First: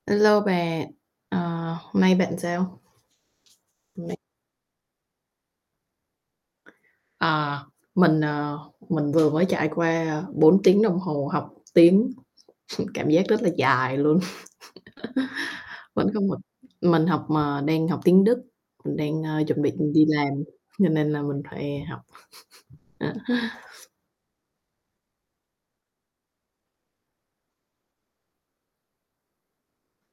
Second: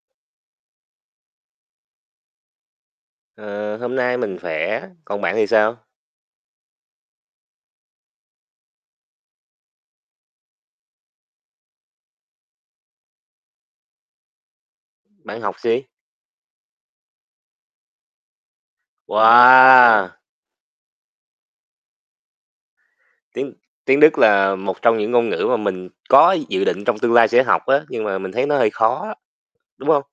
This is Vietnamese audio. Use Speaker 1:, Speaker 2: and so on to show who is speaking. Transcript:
Speaker 1: A lô bạn, ờ, hôm nay bạn sao?
Speaker 2: Ờ, hôm nay
Speaker 1: [unintelligible]
Speaker 2: mình khỏe, còn bạn thì sao?
Speaker 1: Ờ, mình, à, mình vừa mới trải qua 4 tiếng đồng hồ học tiếng, cảm giác rất là dài luôn.
Speaker 2: Bạn học gì?
Speaker 1: Vẫn còn học, mình học mờ đang học tiếng Đức, mình đang, a, chuẩn bị mình đi
Speaker 2: Wow!
Speaker 1: làm cho nên là mình phải học.
Speaker 2: Tiếng tiếng Đức là một trong những ngôn ngữ mà mình có dự định trong tương lai sẽ học á, nhưng mà mình thấy nó hơi khó á, đúng hông?